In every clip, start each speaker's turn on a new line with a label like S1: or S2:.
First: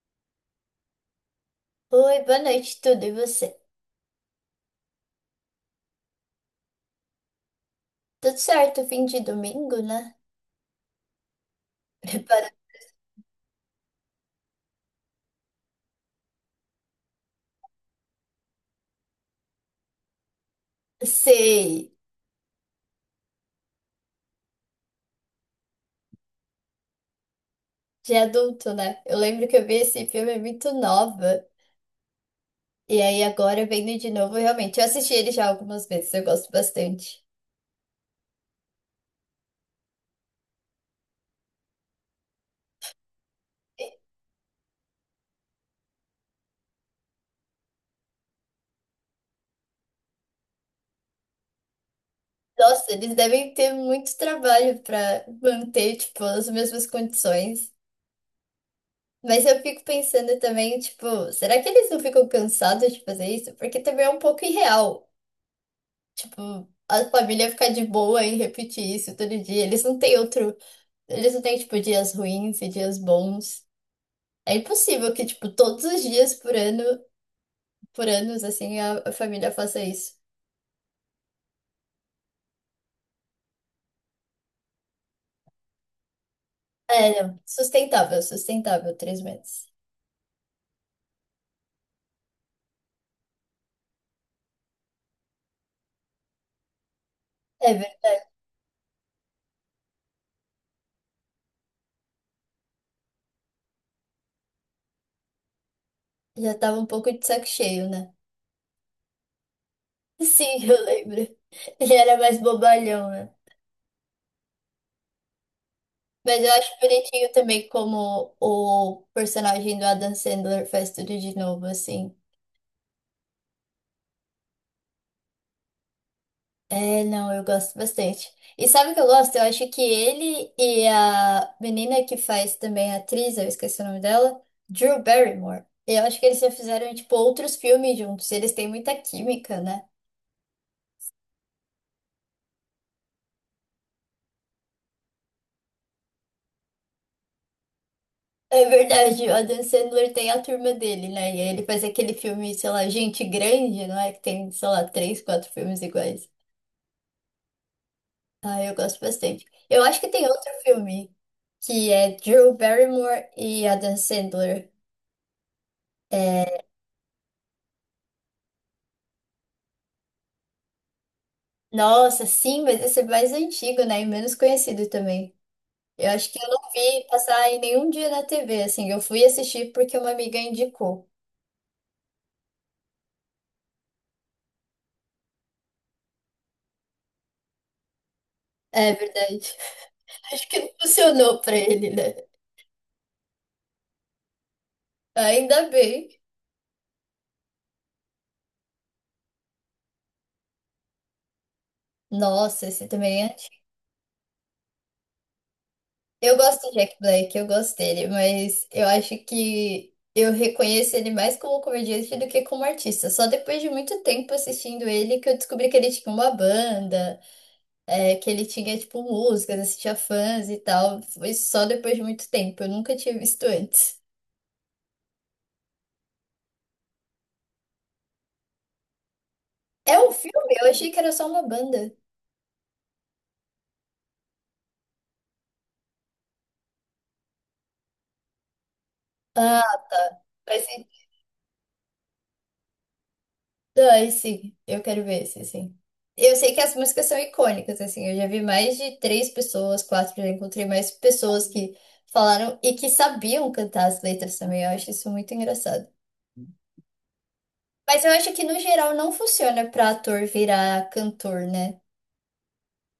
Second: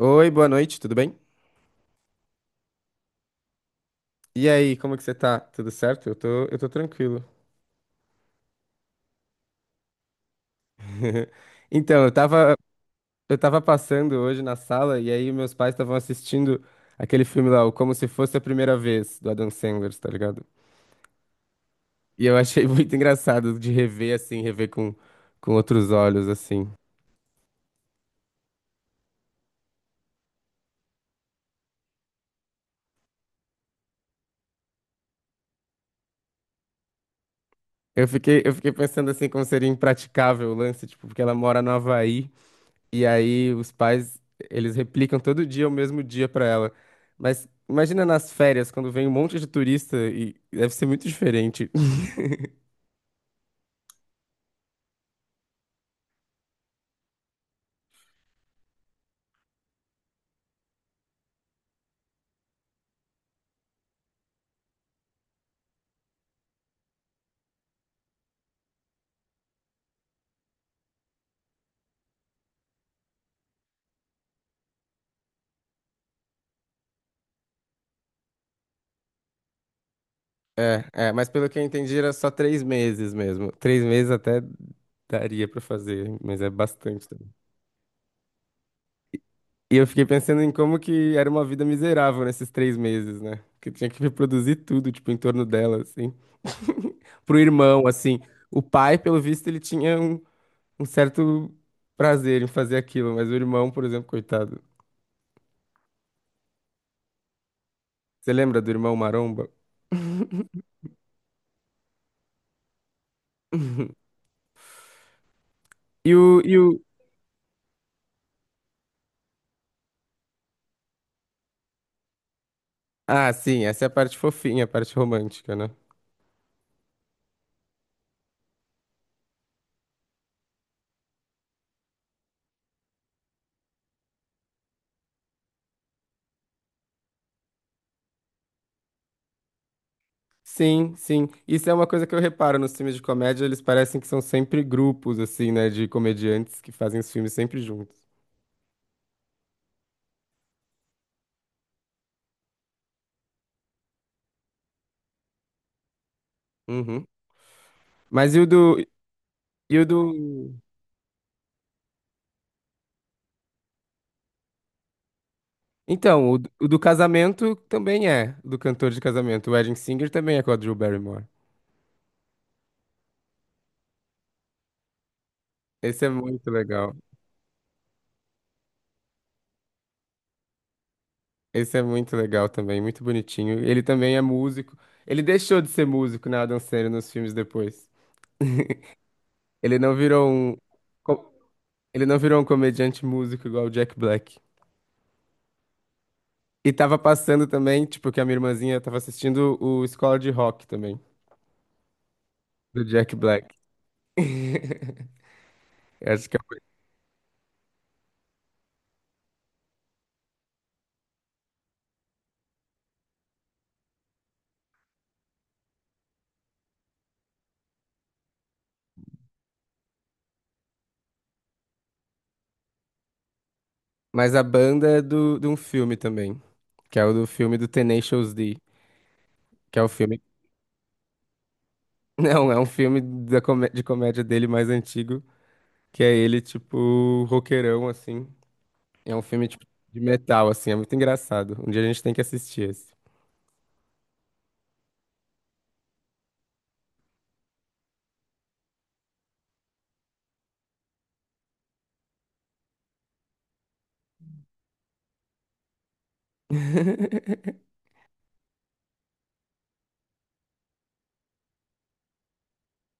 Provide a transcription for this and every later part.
S1: Oi, boa noite, tudo bem?
S2: Oi, boa noite, tudo e você?
S1: E aí, como que você tá? Tudo certo? Eu tô tranquilo.
S2: Tudo certo, fim de domingo, né?
S1: Então,
S2: prepara
S1: eu tava passando hoje na sala e aí meus pais estavam assistindo aquele filme lá, o Como Se Fosse a Primeira Vez, do Adam Sandler, tá ligado?
S2: Sei,
S1: E eu achei muito engraçado de rever assim, com outros olhos, assim.
S2: de adulto, né? Eu lembro que eu vi esse filme muito nova. E aí agora vendo de novo, realmente. Eu assisti ele já algumas vezes, eu gosto bastante.
S1: Eu fiquei pensando assim como seria impraticável o lance, tipo, porque ela mora no Havaí. E aí os pais, eles replicam todo dia o mesmo dia pra ela. Mas imagina nas férias, quando vem um monte de turista e deve ser muito diferente.
S2: Nossa, eles devem ter muito trabalho pra manter, tipo, as mesmas condições. Mas eu fico pensando também, tipo, será que eles não ficam cansados de fazer isso? Porque também é um pouco irreal. Tipo, a família ficar de boa em repetir isso todo dia. Eles não têm outro. Eles não têm, tipo, dias ruins e dias bons. É impossível que, tipo, todos os dias por ano, por anos, assim, a família faça isso.
S1: É, é, mas pelo que eu entendi era só três meses mesmo. Três meses até daria pra fazer, mas é bastante
S2: É,
S1: também.
S2: não. Sustentável, sustentável, 3 meses.
S1: E eu fiquei pensando em como que era uma vida miserável nesses três meses, né? Que tinha que reproduzir tudo, tipo, em torno dela, assim. Pro
S2: É,
S1: irmão, assim. O pai, pelo visto, ele tinha um certo prazer em fazer aquilo, mas o irmão, por exemplo, coitado.
S2: já tava um pouco de saco cheio, né?
S1: Você lembra do irmão Maromba?
S2: Sim, eu lembro. Ele era mais bobalhão, né?
S1: E o,
S2: Mas eu
S1: e o...
S2: acho bonitinho também como o personagem do Adam Sandler faz tudo de novo, assim.
S1: Ah, sim, essa é a parte fofinha, a parte romântica, né?
S2: É, não, eu gosto bastante. E sabe o que eu gosto? Eu acho que ele e a menina que faz também a atriz, eu esqueci o nome dela, Drew Barrymore. Eu acho que eles já fizeram, tipo, outros filmes juntos. Eles têm muita química, né?
S1: Sim, sim. Isso é uma coisa que eu reparo nos filmes de comédia, eles parecem que são sempre grupos, assim, né, de comediantes que fazem os filmes sempre juntos.
S2: É verdade, o Adam Sandler tem a turma dele, né? E aí ele faz aquele filme, sei lá, Gente Grande, não é? Que tem, sei lá, três, quatro filmes iguais.
S1: Uhum. Mas e o
S2: Ah, eu
S1: do...
S2: gosto bastante.
S1: E
S2: Eu
S1: o
S2: acho que tem
S1: do...
S2: outro filme que é Drew Barrymore e Adam Sandler.
S1: Então,
S2: É,
S1: o do casamento também é, do cantor de casamento. O Wedding Singer também é com a Drew Barrymore.
S2: nossa, sim, mas esse é mais antigo, né? E menos conhecido também.
S1: Esse é
S2: Eu acho que eu
S1: muito
S2: não
S1: legal.
S2: vi passar em nenhum dia na TV, assim. Eu fui assistir porque uma amiga indicou.
S1: Esse é muito legal também, muito bonitinho. Ele também é músico. Ele deixou de ser músico na Adam Sandler nos filmes depois.
S2: É verdade.
S1: Ele não virou
S2: Acho
S1: um
S2: que não
S1: co-
S2: funcionou pra ele,
S1: ele
S2: né?
S1: não virou um comediante músico igual o Jack Black.
S2: Ainda bem.
S1: E tava passando também, tipo, que a minha irmãzinha tava assistindo o Escola de Rock também,
S2: Nossa,
S1: do
S2: esse
S1: Jack
S2: também é
S1: Black.
S2: antigo.
S1: Eu acho que
S2: Eu
S1: é...
S2: gosto do Jack Black, eu gosto dele, mas eu acho que eu reconheço ele mais como comediante do que como artista. Só depois de muito tempo assistindo ele que eu descobri que ele tinha uma banda. É, que ele tinha, tipo, músicas, assistia fãs e tal. Foi só depois de muito tempo. Eu nunca tinha visto antes.
S1: Mas a banda é de um filme também, que é o do filme do Tenacious D, que é o
S2: É um
S1: filme...
S2: filme? Eu achei que era só uma banda.
S1: Não, é um filme de comédia dele mais antigo, que é ele, tipo, roqueirão, assim. É um filme
S2: Ah,
S1: tipo de metal,
S2: vai
S1: assim, é
S2: ser.
S1: muito engraçado. Um dia a gente tem que assistir esse.
S2: Ah, sim. Eu quero ver esse, sim. Eu sei que as músicas são icônicas, assim. Eu já vi mais de três pessoas, quatro, já encontrei mais pessoas que falaram e que sabiam cantar as letras também. Eu acho isso muito engraçado. Mas eu acho que no geral não funciona pra ator virar cantor, né?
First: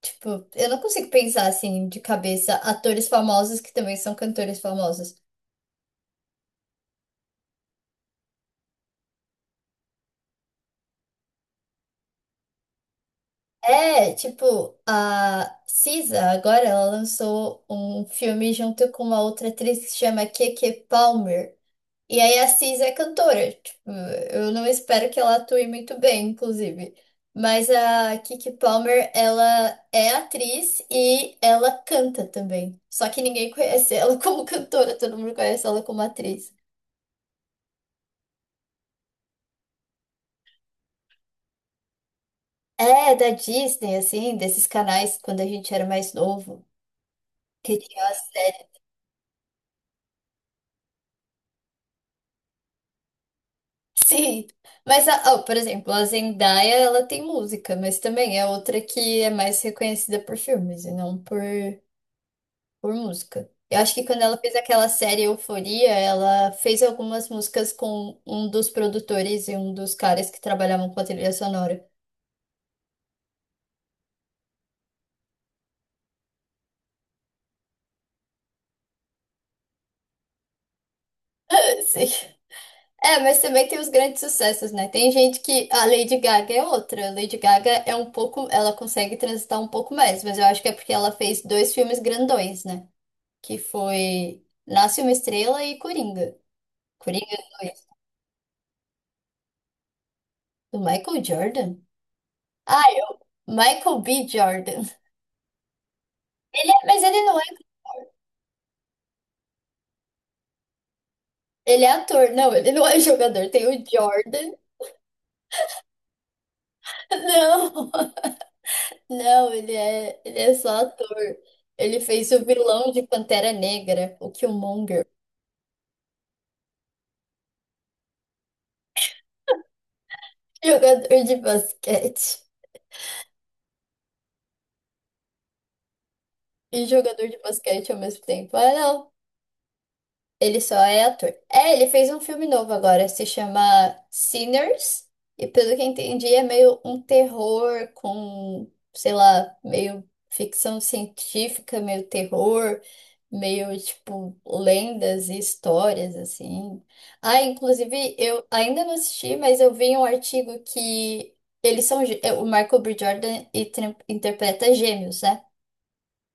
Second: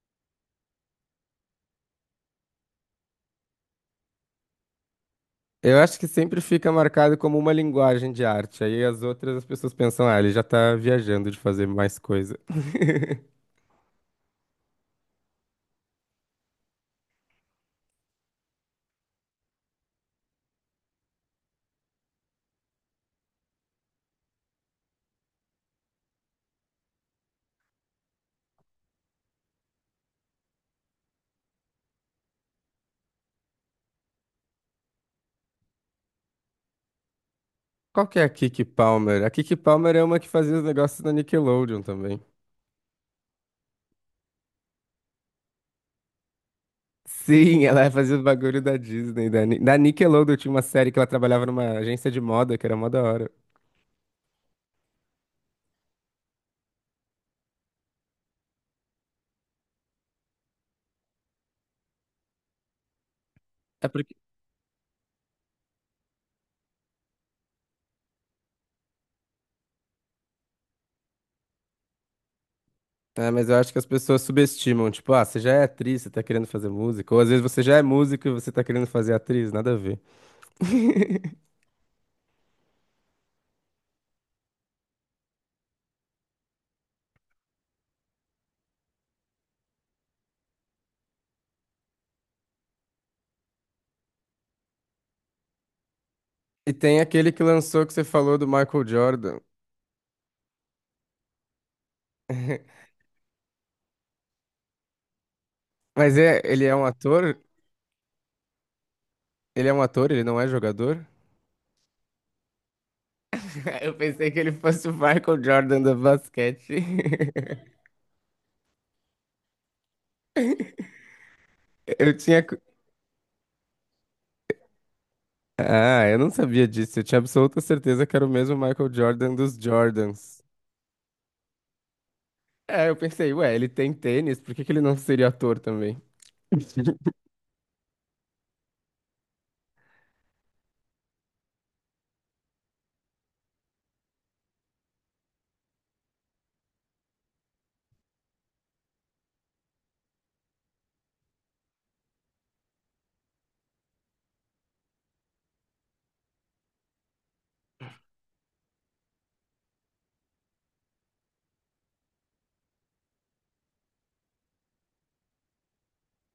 S2: Tipo, eu não consigo pensar assim de cabeça atores famosos que também são cantores famosos.
S1: Eu acho que sempre fica marcado como uma linguagem de arte. Aí as pessoas pensam, ah, ele já tá viajando de fazer mais coisa.
S2: É, tipo, a Cisa agora ela lançou um filme junto com uma outra atriz que se chama Keke Palmer. E aí a Cisa é cantora. Tipo, eu não espero que ela atue muito bem, inclusive. Mas a Keke Palmer, ela é atriz e ela canta também. Só que ninguém conhece ela como cantora, todo mundo conhece ela como atriz.
S1: Qual que é a Kiki Palmer? A Kiki Palmer é uma que fazia os negócios da Nickelodeon também.
S2: É, da Disney, assim, desses canais quando a gente era mais novo,
S1: Sim,
S2: que
S1: ela
S2: tinha
S1: fazia
S2: as
S1: os bagulho
S2: séries.
S1: da Disney, da Nickelodeon. Tinha uma série que ela trabalhava numa agência de moda, que era mó da hora.
S2: Sim, mas, ó, por exemplo, a Zendaya, ela tem música, mas também é outra que é mais reconhecida por filmes e não por, por música. Eu
S1: É
S2: acho que
S1: porque
S2: quando ela fez aquela série Euforia, ela fez algumas músicas com um dos produtores e um dos caras que trabalhavam com a trilha sonora.
S1: É, mas eu acho que as pessoas subestimam, tipo, ah, você já é atriz, você tá querendo fazer música, ou às vezes você já é músico e você tá querendo fazer atriz, nada a ver.
S2: Sim. É, mas também tem os grandes sucessos, né? Tem gente que a Lady Gaga é outra. A Lady Gaga é um pouco, ela consegue transitar um pouco mais, mas eu acho que é porque ela fez dois filmes grandões, né? Que foi Nasce uma Estrela e Coringa.
S1: E tem aquele
S2: Coringa
S1: que
S2: dois
S1: lançou que você falou do Michael Jordan.
S2: do Michael Jordan? Ah, eu, Michael B. Jordan.
S1: Mas é, ele é um
S2: Mas ele
S1: ator?
S2: não é,
S1: Ele é um ator, ele não é jogador?
S2: ele é ator, não, ele não é jogador. Tem o
S1: Eu pensei que ele
S2: Jordan.
S1: fosse o Michael Jordan do basquete.
S2: Não. Não, ele é só ator. Ele
S1: Eu
S2: fez
S1: tinha.
S2: o
S1: cu-
S2: vilão de Pantera Negra, o Killmonger.
S1: Ah, eu não sabia disso. Eu tinha absoluta certeza que era o mesmo Michael Jordan dos Jordans.
S2: Jogador de basquete
S1: É, eu pensei, ué, ele tem tênis, por que que ele não seria ator também?
S2: e jogador de basquete ao mesmo tempo. Ah, não. Ele só é ator. É, ele fez um filme novo agora, se chama Sinners. E pelo que entendi, é meio um terror com, sei lá, meio ficção científica, meio terror, meio tipo lendas e histórias assim. Ah, inclusive, eu ainda não assisti, mas eu vi um artigo que eles são é, o Michael B. Jordan e interpreta gêmeos, né?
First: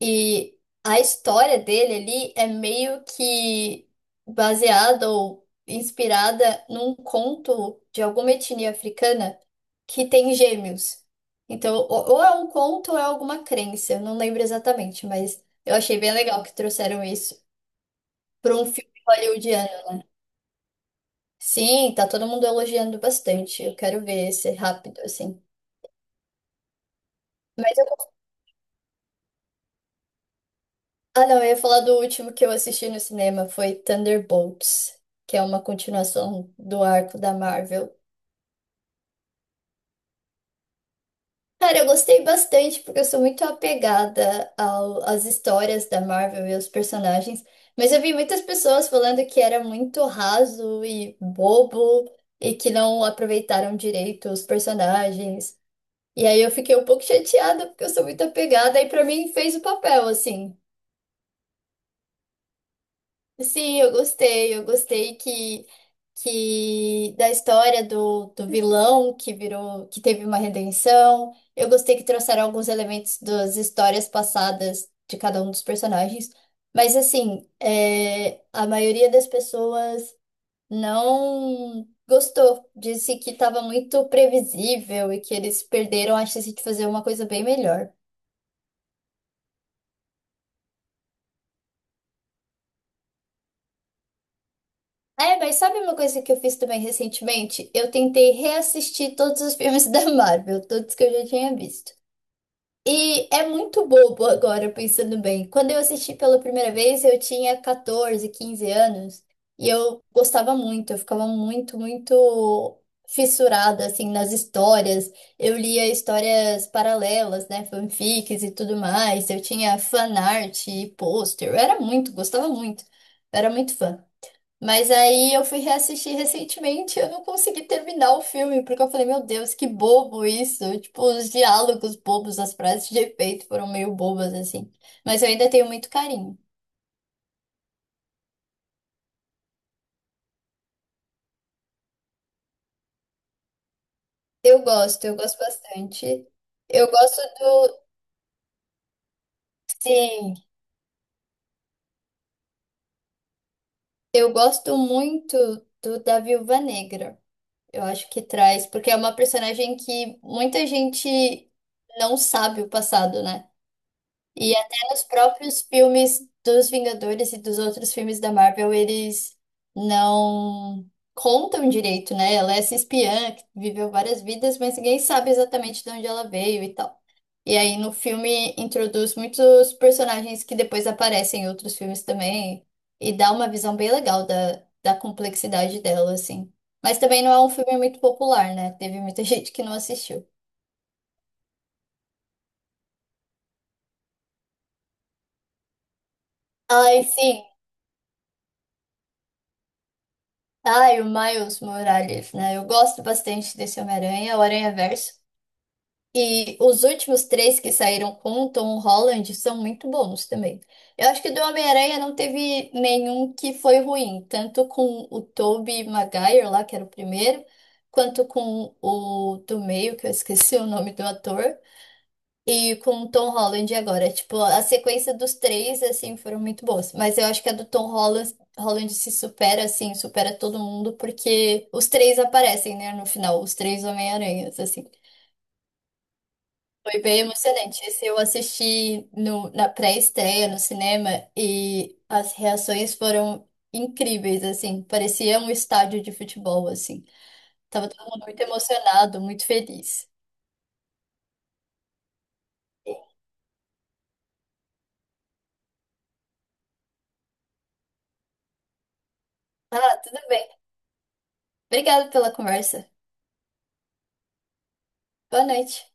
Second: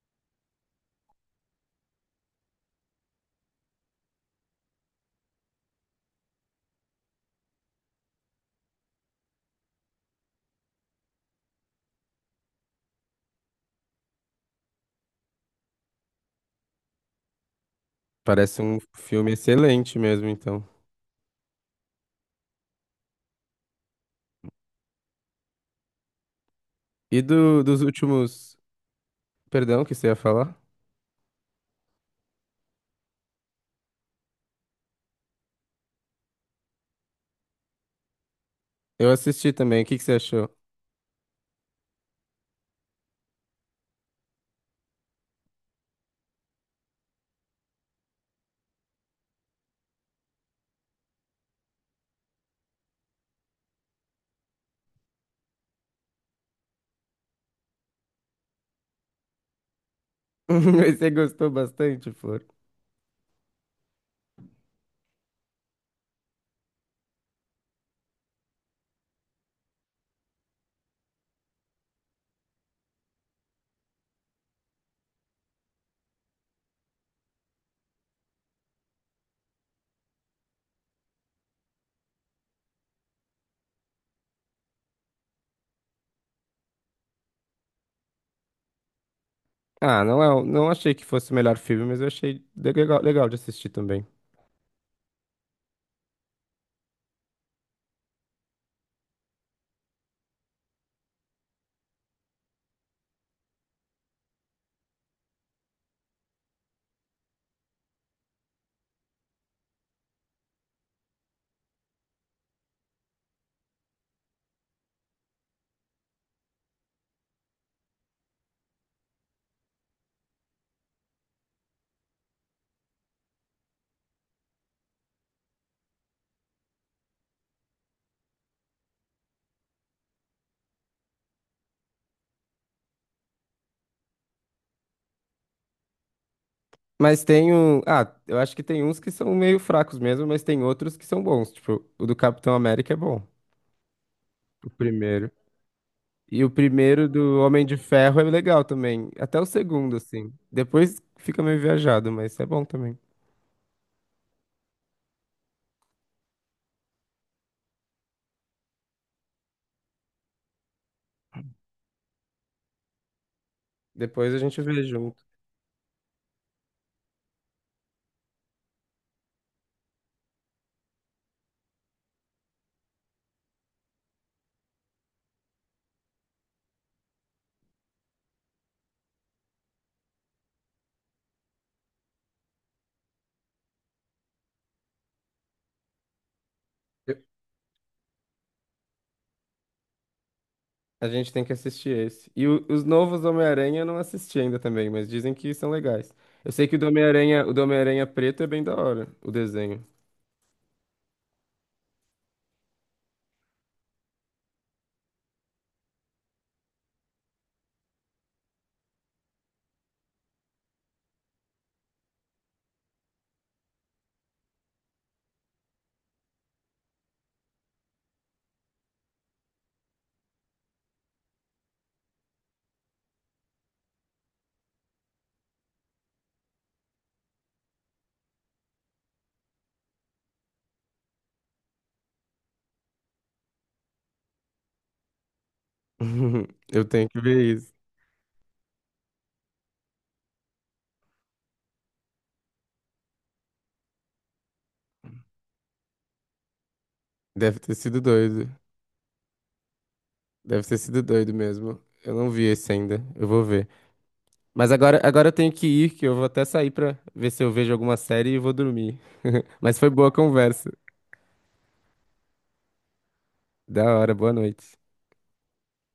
S2: E a história dele ali é meio que baseada ou inspirada num conto de alguma etnia africana que tem gêmeos. Então, ou é um conto ou é alguma crença, eu não lembro exatamente, mas eu achei bem legal que trouxeram isso para
S1: Parece
S2: um
S1: um
S2: filme
S1: filme
S2: hollywoodiano.
S1: excelente mesmo, então.
S2: Sim, tá todo mundo elogiando bastante. Eu quero ver esse rápido, assim. Mas
S1: Dos
S2: eu
S1: últimos. Perdão, o que você ia falar?
S2: Ah, não, eu ia falar do último que eu assisti no cinema, foi Thunderbolts, que é uma continuação do arco da Marvel.
S1: Eu assisti também. O que que você achou?
S2: Cara, eu gostei bastante porque eu sou muito apegada às histórias da Marvel e aos personagens, mas eu vi muitas pessoas falando que era muito raso e bobo e que não aproveitaram direito os personagens. E aí eu fiquei um pouco chateada porque eu sou muito apegada e pra mim fez o papel, assim.
S1: Você gostou bastante, Flor?
S2: Sim, eu gostei. Eu gostei que da história do vilão que virou, que teve uma redenção. Eu gostei que trouxeram alguns elementos das histórias passadas de cada um dos personagens. Mas assim, é, a maioria das pessoas não gostou. Disse que estava muito previsível e que eles perderam a chance de fazer uma coisa bem melhor.
S1: Ah, não é, não achei que fosse o melhor filme, mas eu achei legal, legal de assistir também.
S2: É, mas sabe uma coisa que eu fiz também recentemente? Eu tentei reassistir todos os filmes da Marvel, todos que eu já tinha visto. E é muito bobo agora, pensando bem. Quando eu assisti pela primeira vez, eu tinha 14, 15 anos. E eu gostava muito, eu ficava muito, muito fissurada, assim, nas histórias. Eu lia histórias paralelas, né? Fanfics e tudo mais. Eu tinha fanart e pôster. Eu era muito, gostava muito. Eu era muito fã. Mas aí eu fui reassistir recentemente e eu não consegui terminar o filme, porque eu falei, meu Deus, que bobo isso. Tipo, os diálogos bobos, as frases de efeito foram meio bobas, assim. Mas eu ainda tenho muito carinho.
S1: Mas tem um. Ah, eu acho que tem uns que são meio fracos mesmo, mas tem outros que são bons. Tipo, o do Capitão América é bom. O
S2: Eu
S1: primeiro.
S2: gosto bastante.
S1: E o
S2: Eu
S1: primeiro
S2: gosto
S1: do Homem de
S2: do.
S1: Ferro é legal também. Até o segundo, assim.
S2: Sim,
S1: Depois fica meio viajado, mas é bom também.
S2: eu gosto muito do da Viúva Negra. Eu acho que traz, porque é uma personagem que muita gente não sabe o passado, né?
S1: Depois a
S2: E
S1: gente
S2: até
S1: vê
S2: nos
S1: junto.
S2: próprios filmes dos Vingadores e dos outros filmes da Marvel, eles não contam direito, né? Ela é essa espiã que viveu várias vidas, mas ninguém sabe exatamente de onde ela veio e tal. E aí no filme introduz muitos personagens que depois aparecem em outros filmes também e dá uma visão bem legal da complexidade dela, assim. Mas
S1: Eu-
S2: também não é um filme muito popular, né? Teve muita gente que não assistiu.
S1: A gente tem que assistir esse. Os novos Homem-Aranha eu não assisti ainda também, mas dizem que são legais. Eu sei que
S2: Ai, sim.
S1: O do Homem-Aranha preto é bem da hora, o desenho.
S2: Ai, o Miles Morales, né? Eu gosto bastante desse Homem-Aranha, o Aranha-Verso. E os últimos três que saíram com o Tom Holland são muito bons também. Eu acho que do Homem-Aranha não teve nenhum que foi ruim, tanto com o Tobey Maguire lá, que era o primeiro, quanto com o do meio, que eu esqueci o nome do ator. E com o Tom Holland agora. Tipo, a sequência dos três, assim, foram muito boas. Mas eu acho que a do Tom Holland se supera, assim, supera todo mundo, porque os três aparecem, né, no final, os três Homem-Aranhas, assim.
S1: Eu
S2: Foi
S1: tenho que
S2: bem
S1: ver isso.
S2: emocionante. Esse eu assisti na pré-estreia no cinema e as reações foram incríveis, assim. Parecia um estádio de futebol, assim.
S1: Deve ter
S2: Tava
S1: sido
S2: todo mundo muito
S1: doido.
S2: emocionado, muito feliz.
S1: Deve ter sido doido mesmo. Eu não vi esse ainda. Eu vou ver. Mas agora, agora eu tenho que ir, que eu vou até sair pra ver se eu vejo alguma série e vou dormir. Mas foi
S2: Ah,
S1: boa a
S2: tudo bem.
S1: conversa.
S2: Obrigada pela conversa.
S1: Da hora, boa noite.
S2: Boa noite.